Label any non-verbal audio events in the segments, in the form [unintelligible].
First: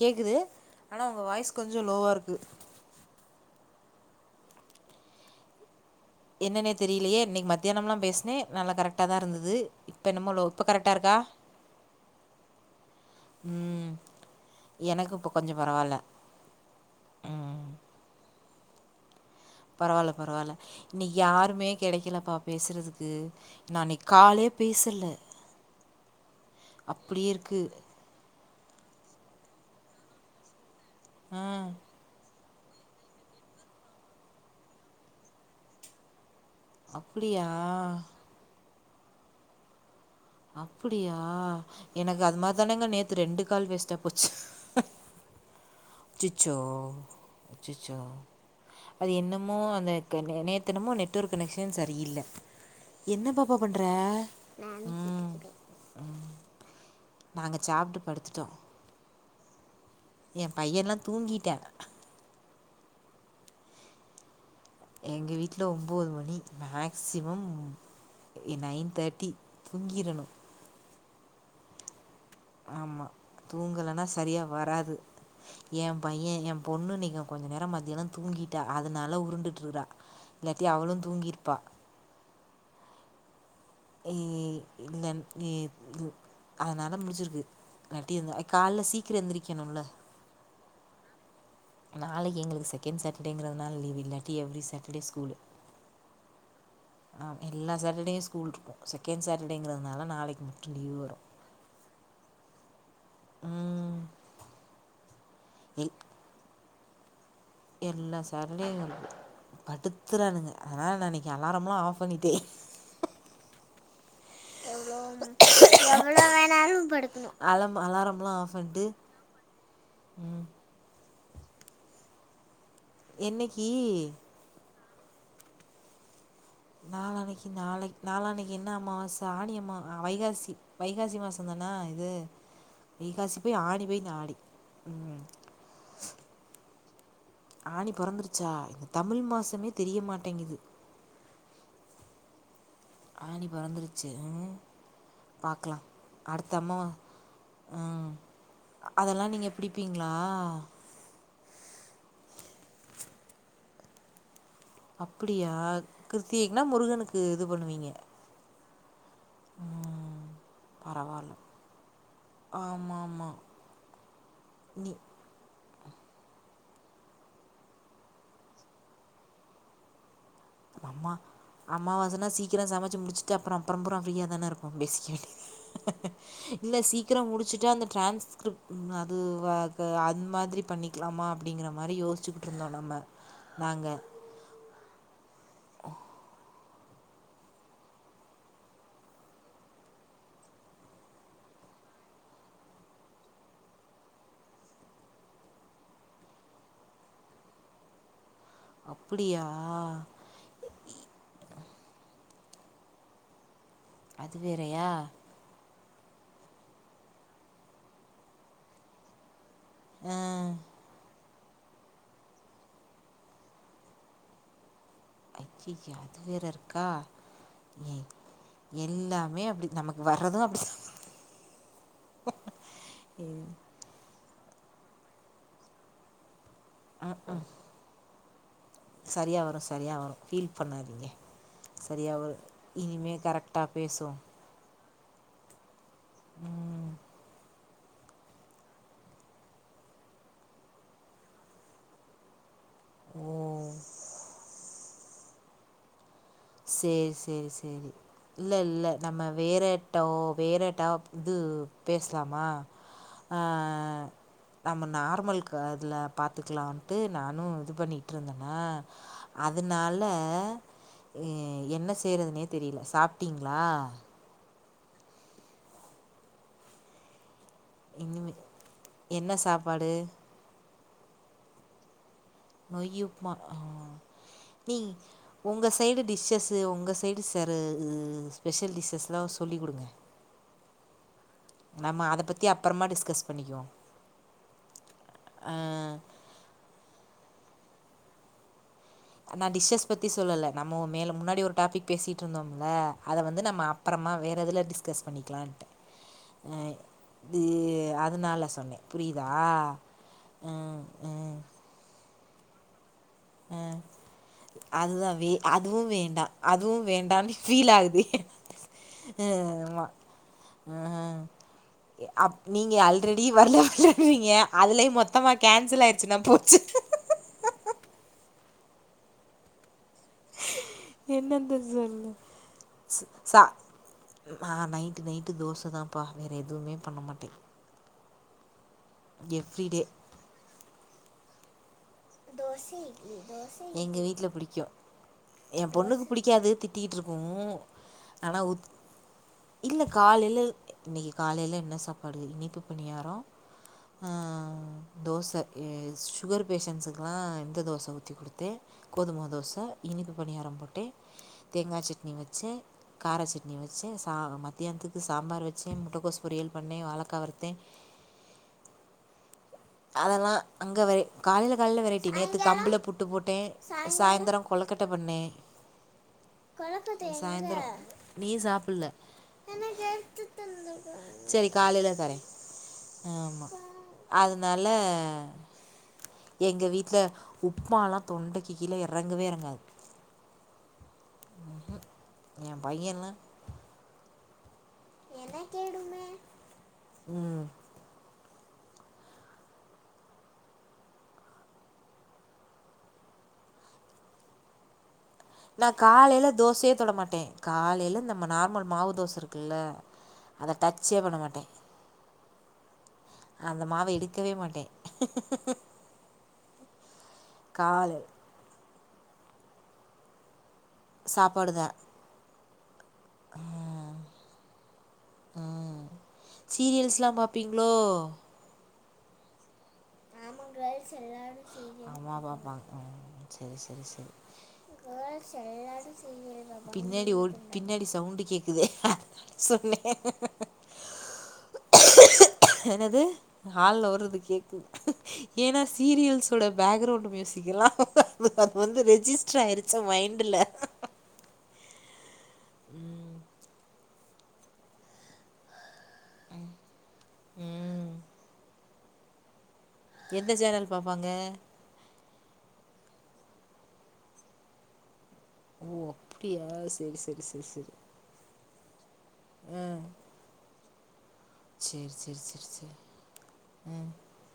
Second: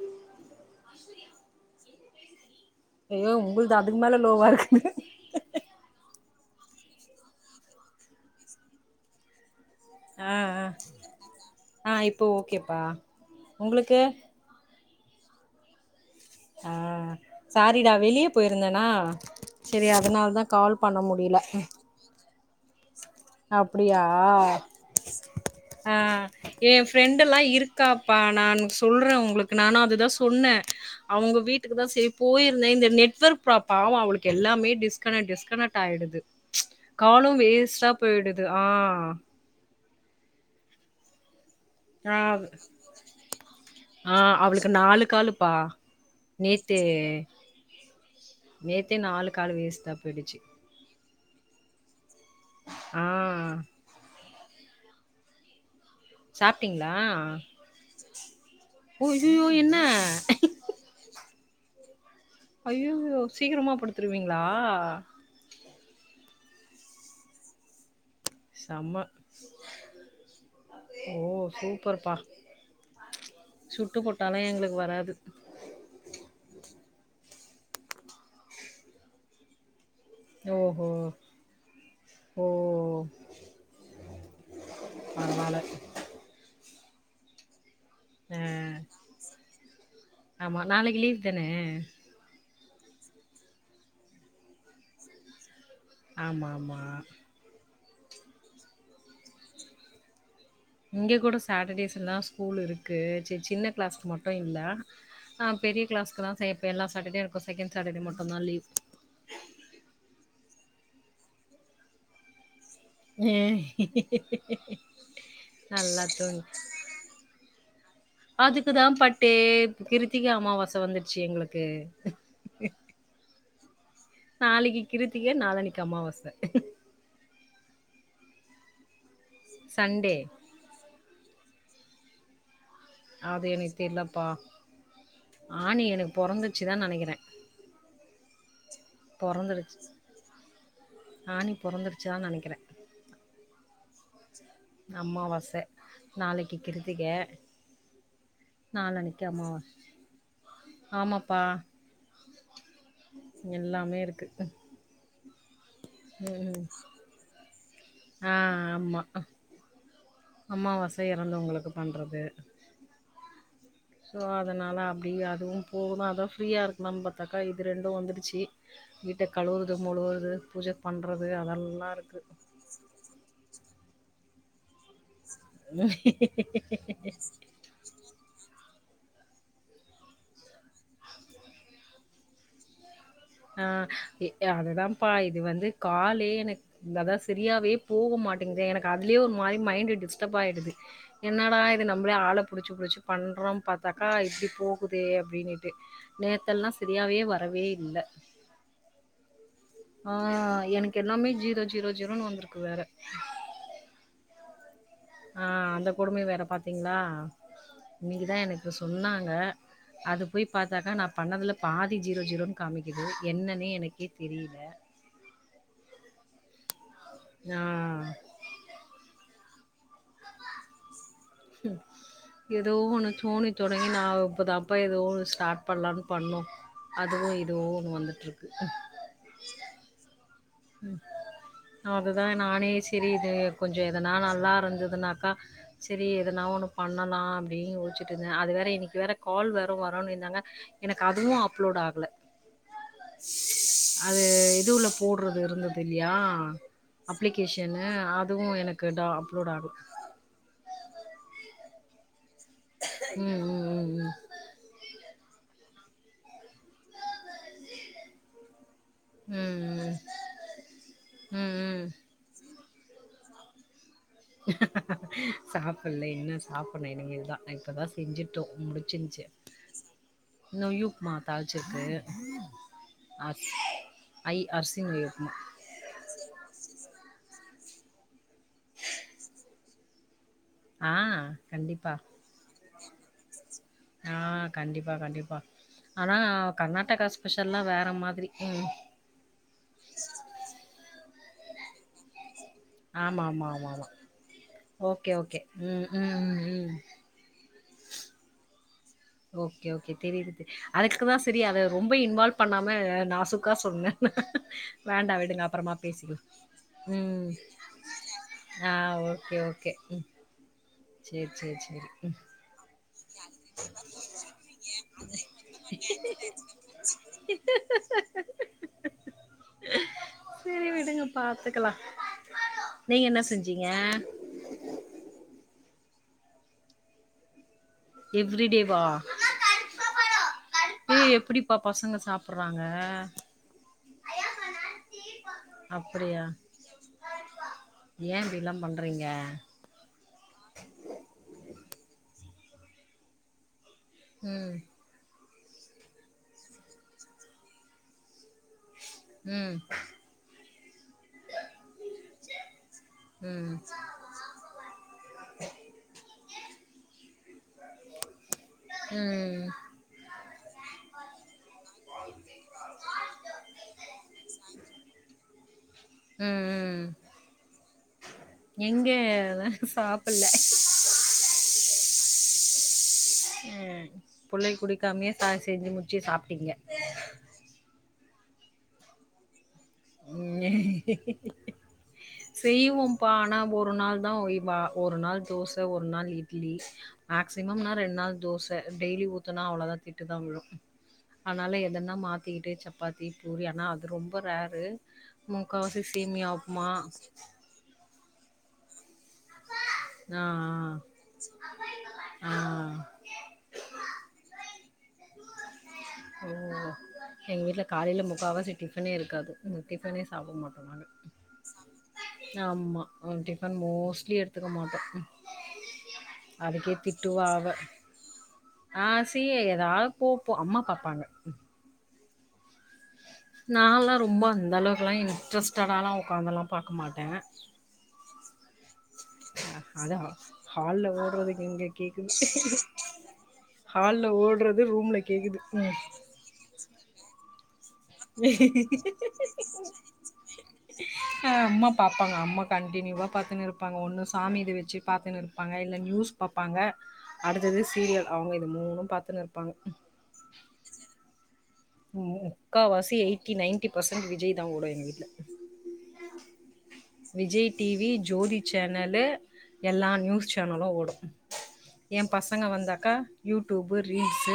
கேக்குது ஆனா உங்க வாய்ஸ் கொஞ்சோ லோவா இருக்கு இது அதுக்கு மேல லோவா இருக்குது என்னன்னே தெரியிலேயே இன்னைக்கு மத்தியானம்ல பேசுனே நல்லா கரெக்டாதா இருந்துது இப்ப என்னமோ ஆ லோ ஆ இப்ப கரெட்டா இருக்கா ஆ இப்போ ஓகேப்பா ம் உங்களுக்கு எனக்கு இப்போ கொஞ்சோ பரவால்ல ஆ சாரிடா வெளிய போயிருந்தேனா செரி பரவால்ல அதனால தா பரவால்ல கால் பண்ண இன்னிக்கி முடியல யாருமே கெடைக்கிலப்பா பேசுறதுக் அப்டியா ஆ ஏ அப்டியே ஃப்ரெண்டல்லா இருக்கு இருக்காப்பா நா சொல்றே உங்களுக்கு நானு அதுதா சொன்னே அவங்க ஆ வீட்டுக்கு தா செரி போய் இந்த நெட்வர்க் ப்ராப் பாவோ அவளுக்கு எல்லாமே டிஸ்கனக்ட் டிஸ்கனெக்ட் ஆயிடுது அப்டியா து ஆ அப்புடியா எனக்கு ஆ அது மாரி தானங்க நேத்து ரெண்டு கால் வேஸ்டா ஆ போச்சு அவளுக்கு நாலு காலுப்பா அச்சச்சோ நேத்து அசச்சோ நேத்தே அது நாலு காலு என்னமோ அந்த வேஸ்ட்டா போயிடுச்சு நேத்தனமொ என்னமோ நெட்ஒர்க் கனெக்க்ஷன் சரியில்ல ஆ என்ன பாப்பா பண்ற அ ம் சாப்ட்டீங்ளா நாங்க சாப்ட்டு உய்யயோ என்ன ஏ பையல்லா தூங்கிட்டா ஐயோயோ சீக்கிரமா படுத்துருவீங்களா எங்க வீட்ல ஒம்போது மணி மேக்சிமம் எ நைன் செம்ம தேட்டி தூங்கிறணு ஓ சூப்பர் பா ஆமா தூங்கலன்னா சரியா வராது எ பையன எ பொண்ணு நீ கொஞ்ச நேரொ மதியானொ தூங்கீடா அதனால உருண்டுட்டுருகா இல்லாட்டி ஓஹோ அவளு தூங்கீருப்பா ஓ ஏ இல்ல பரவால்ல அதனால முடிசிருக்கு நட்டி ஆ இருந்த கால்ல சீக்கிறோ எந்திரிக்கணுல ஆமா நாளைக்கு லீவ் தான நாளைக்கு எங்களுக்கு செகண்ட் சாட்டெர்டேங்குறதுனால லீவ்வு இல்லாட்டி எவ்ரி சாட்டர்டே ஸ்கூலு ஆமா ஆமா சட்டர்டே ஸ்கூல் இருக்கு செகெண்ட் சாட்டர்டேங்கிறதுனால நாளைக் இங்க கூட சாட்டர்டேஸ் எல்லா ஸ்கூல் இருக்கு ச சின்ன கிளாஸ்க்கு மட்டு இல்ல ஆ பெரிய எல் கிளாஸ்குல்லா செய்யப்ப எல்ல சாட்டர்டே இருக்கு எல்லா சாட்டடேயுருக்கு படுத்துறானுங்க அதனால நா இன்னைக்கு அலாரம்லா ஆஃப் பண்ணிட்டே எவ்ளோ எவ்ளோ வேணாலு படுக்கணு அ அதுக்குதா பட்டே கிருத்திக்க அமாவாசை வந்து ச்ச எங்களுக்கு என்னகீ நாளைக்கு கிருத்திக நாளனைக்கு அமாவாசை நாளான்னக்கி நாளை நாளான்னைகு நாள என்ன அம்மாவச ஆணி அம்மா சண்டே வைகாசி வைகாசி மாச ந்தனா இது வைகாசி அது போய் எனக்கு ஆனி போய் தெரியலப்பா. ஆடி ம் ஆணி எனக்கு பொறந்துச்சு தான் நெனைக்கிறேன். ஆனி பொறந்தருச்சா தமிழ் மாசமே பொறந்துடுச்சு. தெரிய மாட்டேங்குது ஆணி பொறந்துடுச்சு தான் நெனைக்கிறேன். ஆனி பொறந்துரு ச்சு சரி அமாவாசை. பாக்கலா நாளைக்கு அடுத்தம்மா கிருத்திகை, ஆ அதெல்லா நாளான்னைக்கு நீங்க அமாவாசை. பிடிப்பீங்களா ஆமாப்பா. எல்லாமே இருக்கு அப்படியா கிருத்திகைக்குனா ம் முருகனுக்கு இது பண்ணுவீங்க ம் அமாவாசை பரவால்ல இறந்தவங்களுக்கு பண்றது ஆமா ஆமா சோ அதனால நீ அப்படியே அதுவு போகனு அதா ஃப்ரீயா இருக்கலாம்னு பாத்தாக்கா இது ரெண்டு வந்துடுச்சு வீட்ட கழுவுறது மொழுவுறது பூஜ நம்ம அம்மா பண்றது அதெல்லா அமாவாசனா சீக்கிர சமைச்சு முடிச்சுட்டு அப்பறம் அப்புறம்பற ஃப்ரீயா தான இருக்கு பேசிக்கவேண்டியது இருக்கு இல்ல சீக்கிர முடிச்சுட்டா அந்த ட்ரான்ஸ்கிரிப்ட் ம் அது வ அது அந்த மாதிரி பண்ணிக்கலாமா அப்படிங்கிற மாதிரி யோசிச்சுக்கிட்ருந்தோ நம்ம ஆ நாங்கள் ஏ அததா பா இது வந்து காலே எனக் இந்ததா செரியாவே போக மாட்டிங்குதே எனக்கு அதுலியே ஒரு மாரி மைண்டு டிஸ்டப் ப்பாயிடுது என்னடா இது நம்பளே ஆள புடிச்சு புடிச்சு பண்றோம் பாத்தாக்கா இப்டி போகுதே அ ப்டினிட்டு நேத்தெல்லா செரியாவே வரவே இல்ல அப்பிடியா ஜீரோ ஜீரோனு வந்துருக்கு வேற இது வேறயா ஆ அந்த கொடுமைய வேற பாத்திங்ளா இன்னிக்குதா எனக்கு சொன்னாங்க அது போய் பாத்தாக்கா நா பண்ணதுல பாதி ஜீரோ ஜீரோன் காமிக்கிது என்னனே எனக்கே தெரியில அய்யய்ய அது வேற இருக்கா ஆ. ஏய் எல்லாமே அ நமக்கு வர்றது அப்டி ம்ஹு எதோ ஒன்னு தோணி தொடங்கி நாவ் இப்ப தாப்பா எதோ ஒனு ஸ்டாட் பண்லான் பண்ணோ அதுவு எதுவோ ஒன்னு வந்துட்ருக்கு சரியா வரு சரியா வரு ம் அதுதா வரும் நானே செரி இனிமேல் இது கரெக்டாக கொஞ்சொ எதனா பேசுவோம் நல்லாருந்து அதுனாக்கா செரி எதுனா ஒன்னு பண்ணலா ப்டின் யோச்சுட்ருந்தே அது வேற இன்னிக்கு வேற கால் வேற வருனிந்தாங்க எனக்கு அதுவு அப்லோடு ஆகல அது இது உள்ள போட்றது இருந்துது இல்லியா அ சேரி சேரி அப்ளிகேஷனு சேரி ஆ இல்ல இல்ல நம்ம வேறட்டவோ வேற டாப் இது பேசலாமா அ ம் ம் ம் ம் நம்ம நார்மல்க் க அதுல பாத்துக்லான்ட்டு நானு இது பண்ணிகிட்ருந்தனா ம் ம் அதுனால எ ம் ம் என்ன ம் செய்றதுனே தெரில சாப்டிங்ளா சாப்பல்ல இன்னு சாப்புனு இனிமேல் தா அ இப்ப தா இனிமே செஞ்சிட்டோ முடிச்சின்ச்செ என்ன சாப்பாடு நொய்யுப்மா தாள்ச்சிருக்கு நொய்யுப்மா அ ஐ நீ அரிசி நொய் உப்மா உங்க சைடு டிஷ்ஷஸு உங்க சைடு ஸ் வேற இது ஸ்பெஷல் டிஷ்ஷஸ்லா சொல்லி குடுங்க அ கண்டிப்பா நம்ம அத பத்தி அப்பறமா டிஸ்கஸ் பண்ணிக்குவோ ஆ கண்டிப்பா கண்டிப்பா ஆனா கர்நாடகாஸ் பெஷல்லா வேற மாதிரி ம் அ நா டிஷ்ஷஸ் பத்தி சொல்லல நம்மோ மேல முன்னாடி ஒரு டாபிக் பேசிட்டு இருந்தோமில்ல அத ஆமா வந்து ஆமா நம்ம ஆமா ஆமா அப்பறமா வேற இதுல டிஸ்கஸ் ஓகே ஓகே பண்ணிக்லான்ட்டு ம் ம் ம் அ ம் தி அதுனால சொன்னே ஓகே ஓகே தெரிது தெ அதுக்குதா செரி அத ரொம்ப இன்வால்வ் பண்ணாம நாசுக்கா சொன்னே நா வேண்டா அதுதான் வே விடுங்க அப்பறமா அதுவும் பேசிக்ல வேண்டாம் அதுவும் ம் வேண்டான்னு ஃபீல் ஆகுது அ ஓகே ஓகே ஆமாம் ம் சேர் சேர் சேரி ம் ல்ரெடி வர்ல வர்லன்றிங்க அதுலயு மொத்தமா கேன்சல் ஆயிருச்சுனா போச்சு [unintelligible] சேரி விடுங்க பாத்துக்கலா ஸ் நீங்க என்ன சா செஞ்சீங்க அ அ ஹா நைட்டு நைட்டு தோச தா ப்பா வேற எதுவுமே பண்ண மாட்டே எவ்ரி டே வா எவ்ரிடே ஏ எப்டி எங்க வீட்ல பிடிக்கு எ பொண்ணுக்கு அப்டியா பிடிக்காது திட்டிகிட்ருக்கு ஏ ஆனா உ இப்டிலா பண்றீங்க இல்ல காலைல இன்னிக்கி காலைல என்ன சாப்பாடு இனிப்பு பணியாரோ ம் எ சுகர் பேஷண்ஸ்க்லா இந்த தோச ஊத்தி குடுத்தே கோதும்மாவு தோச ம் இனிப்பு பணியாரம் போட்டே தேங்கா சட்னி வெச்சே கார ம் சட்னி வெ ச்சே சா மத்தியான்த்துக்கு சாம்பார் வெச்சே முட்டகோஸ் பொரியல் பண்ணே வாழக்கா வறு ம் அதெல்லா அங்கவறே காலேல கால்ல வெரைட்டி நேத்து கம்புல புட்டு போட்டே சாய்ந்தறோ கொழக்கட்ட பண்ணே ம் ம் சாயந்தறோ நீ சாப்பிடல எங்க சாப்புட்ல சரி காலேல தரே ஆமா ம் பிள்ளை அதனால குடிக்காமே சாயா செஞ்சு முச்சு சாப்பிட்டீங்க எங்க வீட்ல உப்மாலா தொண்டைக்கு கீழ இறங்கவே இறங்காது ம் எ செய்வோப்பா பையன்லா ஆனா ஒரு நாள் தா ஒய்வா ஒரு நாள் தோச ஒரு நாள் இட்லி ம் மேக்சிமம்னா ரெண்டு நாள் தோச டெய்லி ஊத்தனா அவ்வளோதா திட்டு தா விழு அதனால எதன்னா மாத்திக்கிட்டு சப்பாத்தி பூரி ஆனா அது ரொம்ப ரேரு நா முக்காவாசி காலேல சேமியா உப்புமா. தோசயே தொட மாட்டே காலேல நம்ம நார்மல் மாவு தோச இருக்குல்ல ஆ, அத டச்சே பண்ண மாட்டே ஆ, அந்த மாவ எடுக்கவே மாட்டே ம் எங்க வீட்ல காலைல முக்கா வாசி டிஃபனே இருக்காது இந்த டிஃபனே சாப்ட மாட்டோ சாப்பாடுதா ஆம்மா டிஃபன் மோஸ்ட்லி எடுத்துக்க மாட்டே ம் அதுக்கே சீரியல்ஸ்லாம் திட்டுவா அவ பார்ப்பீங்களோ ஆ சி யே ஏதாது போபோ ஆமா அம்மா பக் கேர்ள்ஸ் அம்மா அப்பா பாக்கணு சரி சரி நான்லா சரி ரொம்ப அந்த அளவுக்குலா இன்ட்ரெஸ்டடாலா உக்காந்துலா பாக்க மாட்டே பின்னாடி ஒரு பின்னாடி சவுண்டு கே க்குதே அத ஹால்ல ஓடுறது இங்க கேக்குது என்னது ஹாலில் ஹால்ல கேட்குது ஓடுறது ரூம்ல கேக்குது ஏன்னா சீரியல்ஸோட பேக்ரவுண்ட் மியூசிக்லாம் அது அது வந்து ரெஜிஸ்டர் ஆயிருச்சா மைண்டில் ஆ அம்மா பாப்பாங்க அம்மா கண்டினியூவா பாத்துனு இருப்பாங்க ஒன்னு சாமி இது வச்சு பாத்தின்னு இருப்பாங்க இல்ல நியூஸ் பாப்பாங்க அடுத்தது சீரியல் அவங்க இது மூணு பாத்துன்னு இருப்பாங்க எந்த சேனல் பாப்பாங்க முக்காவாசி எயிட்டி நையன்டி பர்சன்ட் விஜய் தா ஓடு எங்க வீட்டு்ல ஓ அப்படியா சரி சரி சரி விஜய் சரி டிவி ஜோதி சேனலு ஆ எல்லா நியூஸ் சேனலு ஓடு சரி எ சரி சரி பசங்க சரி வந்தாக்கா யூடியூப்பு ம் ரீல்ஸ்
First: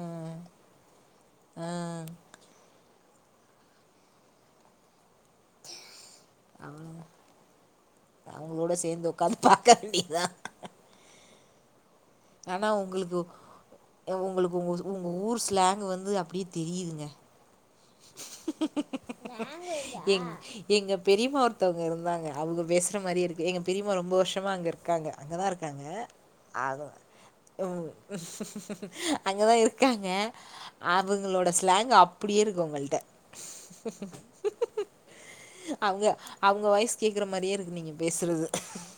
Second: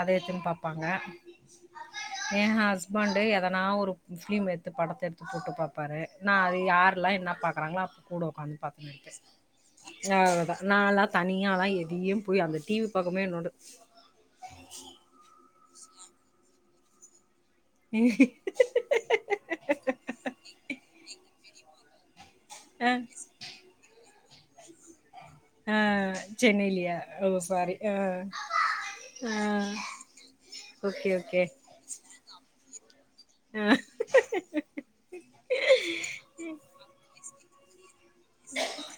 அத ம் எத்ன்னு பாப்பாங்க ஆ எ ஹஸ்பண்டு எதனா ஒரு பிலிம் எடுத்து படத்த எடுத்து போட்டு பாப்பாரு நா அது யாரல்லா என்ன பாக்றாங்களோ அப்ப கூட உக்காந்து அவங்களோட சேர்ந்து பாத்துனுற்பே உட்காந்து பார்க்க வேண்டியதுதான் அவ்ளதா நால்லா தனியால்லா எது ஆனா உங்களுக்கு உங்களுக்கு உங்க உ உங்க ஊர் ஸ்லாங் வந்து ந்து அப்டி தெரியுதுங்க உஹம் எங் எங்க பெரியமா ஒருத்தவங்க இருந்தாங்க அவுக பேசுற அ மாரியேருக்கு எங்க பெரியமா ரொம்ப வருஷ் சமா அங்க இருக்காங்க அங்கதா ஆ இருக்காங்க அது சென்னையிலயா ஓ சாரி ஆ ஆ அங்கதா இருக்காங்க ஓகே ஓகே அவங்களோட ஸ்லாங்கு அப்டியே இருக்கு உங்கள்ட்ட ஆ அவுங்க அவுங்க வாய்ஸ் கேக்குற மாரியே இருக்கு நீங்க இப்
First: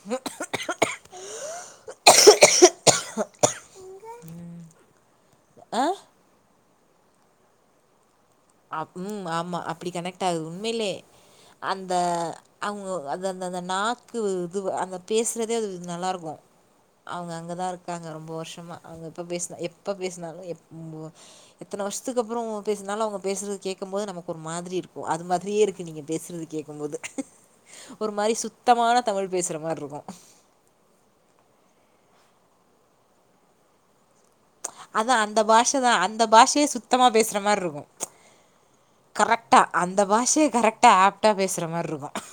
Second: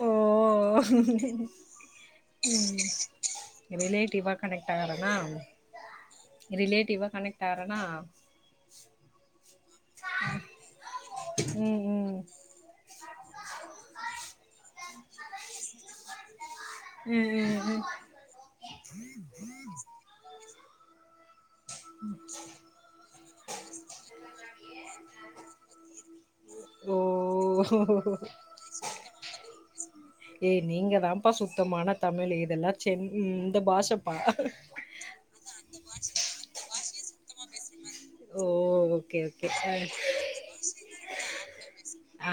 ஓ ம் ரிலேட்டிவா கனெக்ட் ஆகறனா அ ரிலேட்டிவா கனெக்ட் ஆறனா அப் உம் ஆமா அப்டி கனெக்ட் ஆகுது உண்மைலே ம் அந்த ம் அவங்க அது அந் அந்த நாக்கு இது அந்த பேசுறதே அது நல்லாருக்கு ம் அவங்க ம் அங்கதா ம் இருக்காங்க ரொம்ப வருஷமா அவங்க எப்ப பேசினா எப்ப பேசினாலு எப் எத்தன வர்ஷத்துக்கு அப்புறோம் பேசுனாலும் அவ்ங்க ரு கேக்கும் போது நமக்கு ஒரு மாதிரி இருக்கும் அது மாதிரியே இருக்கு நீங்க பேசுறது கேக்கு ஓ போது ஒரு மாரி சுத்தமான தமிழ் பேசுற மார்ட்ருக்கும் இங்கதான்ப்பா சுத்தமான தமிழ் இதெல்லாம் சென் இந்த பாஷப்பா அதா அந்த பாஷ தா அந்த பாஷயே சுத்தமா பேசுற மார்ருக்கும் ஓ ஓகே ஓகே அந்த பாஷைய கரெக்டா ஆப்டா பேசுற மாரி இருக்கும் ஆ ஆ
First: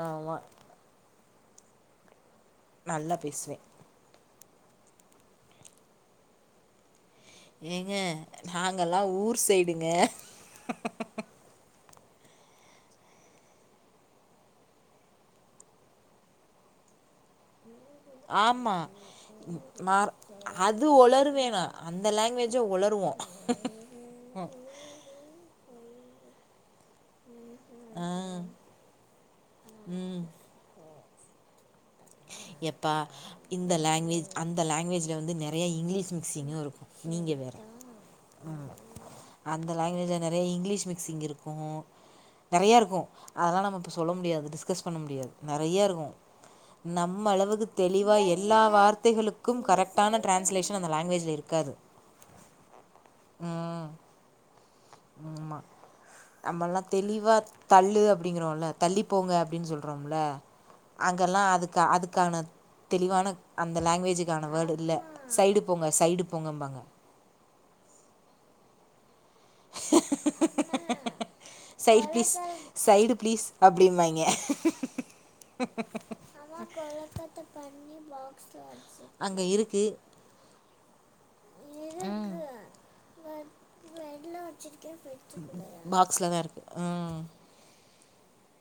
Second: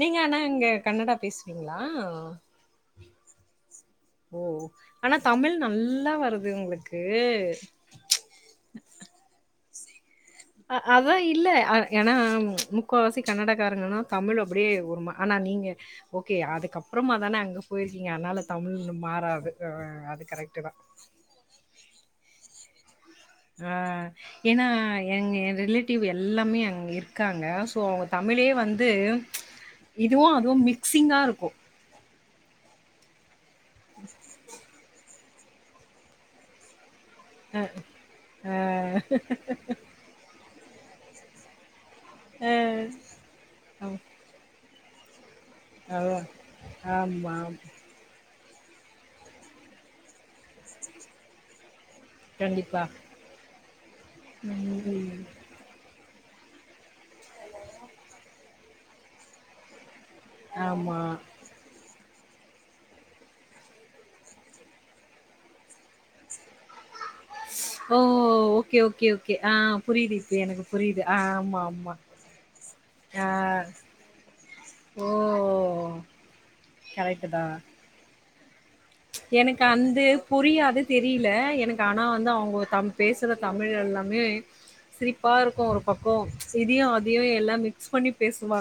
நீங்க ஆமா ஆனா இங்க கன்னடா பேஸ்வீங்ளா நல்லா பேசுவே ஓ ஆனா தமிழ் நல்லா வருது உங்ளுக்கு ஏங்க நாங்கல்லா ஊர் சைடுங்க அ அதா இல்ல அ ஏன்னா முக்காவாசி கன்னடக்காரங்கனா தமிழ் அப்படியே ஒரும ஆனா நீங்க ஓகே அதுக்கப் பறமா தான அங்க போயிருக்கிங்க அதனால ஆமா தமிழ் மாறாது அ மா அது கரெக்ட்டுதா அது ஒளருவேனா அந்த லாங்குவேஜ ஒளருவோ ஆ ஏனா எங் எ ரிலேட்டிவ் எல்லாமே அங்க இருக்காங் க சோ அவங்க ஆ தமிழே வந்து ம் இதுவு அதுவு மிக்சிங்கா ருக்கு எப்பா இந்த லாங்வேஜ் அந்த லாங்வேஜ்ல வந்து நெறைய இங்லிஷ் மிக்ஸிங்கு இருக்கு நீங்க வேற ஆ ம் அந்த லாங்குவேஜ்ல நெறைய இங்லிஷ் மிக்சிங் இருக்கு ஆ. நெறைய இருக்கு அதெல்லா நம்ம இப்போ சொல்ல முடியாது டிஸ்கஸ் பண்ண முடியாது நெறைய இருக்கு அதா நம்ம ஆமா அளவுக்கு தெளிவா எல்லா வார்த்தைகளுக்கும் கரெக்டான டிரான்ஸ்லேஷன் அந்த லாங்வேஜ்ல இருக்காது கண்டிப்பா ம் ம் ஆமா நம்மல்லா தெளிவா தள்ளு அப்படிங்கிறோல்ல தள்ளிப்போங்க அப்டின்னு சொல் றம்ல ஆமா. அங்கெல்லா அதுக்கு அதுக்கான தெளிவான அந்த லாங்குவேஜுக்கான வேர்டு இல்ல சைடு போங்க சைடு போங்கம்பாங்க ஓ ஓகே ஓகே ஓ கே ஆ புரிது இப்ப எனக்கு புரிது ஆ ஆமா ஆமா side please side ah please அப்டிம்பாய்ங்க ஓ கரெக்ட்டுதா அங்க எனக்கு இருக்கு அந்து புரியாது தெரி இல்ல எனக்கு ஆனா வந்து அவ்ங்க தம் பேசுற தமிழ் எல்லாமே சிரிப்பா இருக்கு ஒரு பக்கொ பாக்ஸ்ல தா இருக்கு இதியு ம் அதியு எல்லா மிக்ஸ் பண்ணி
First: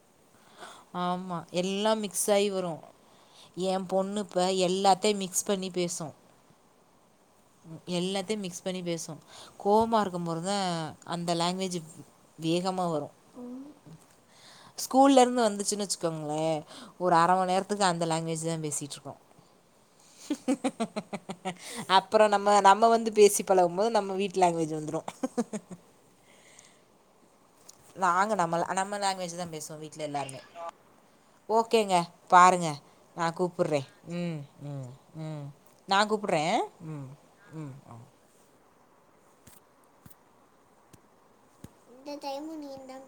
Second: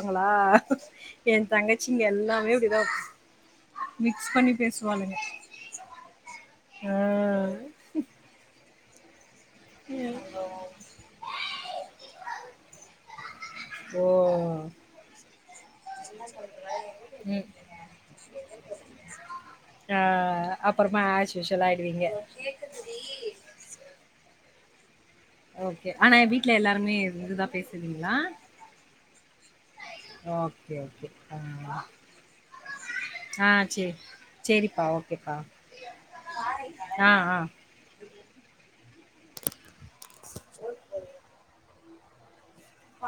களா ஏ ஆமா தங்கச்சி இங்க எல்லாமே இப்டிதா ஏம் பொண்ணு இப்ப எல்லாத்தையு மிக்ஸ் பண்ணி பேசு ஆ. எல்லாத்தையு மிக்ஸ் பண்ணி பேசு கோவமா இருக்கம் போறதா அந்த லாங்குவேஜ் வேகமா வரு ஓ ஸ்கூல்ல இருந்து வந்துச்சுன்னு வச்சுக்கோங்களே ஒரு அர ம் மண் நேரத்துக்கு அந்த லாங்குவேஜ் தா பேசிட்ருக்கோ ஆ அப்பறமா ஆஷ்யூஷுலாய்டுவீங்க அப்புறோ நம்ம நம்ம வந்து பேசி பழகம்போது நம்ம வீ்ட்டு லாங்குவேஜ் வந்த்ரு ஓகே ஆனா வீட்ல எல்லாருமே இதுதா நாங்க நம்ம ல நம்ம லாங்குவேஜ் தா பேசுவோ வீட்ல எல்லாருமே ஓகே, ஓகே. ஆ. ஓகேங்க பா ருங்க நா ஆ கூப்புர்றே சரி. ம் சரிப்பா, ம் ஓகேப்பா. ம் நா கூப்புர்றே ம் ஆ, ஆ. ம் இந்த டைமு நீ தா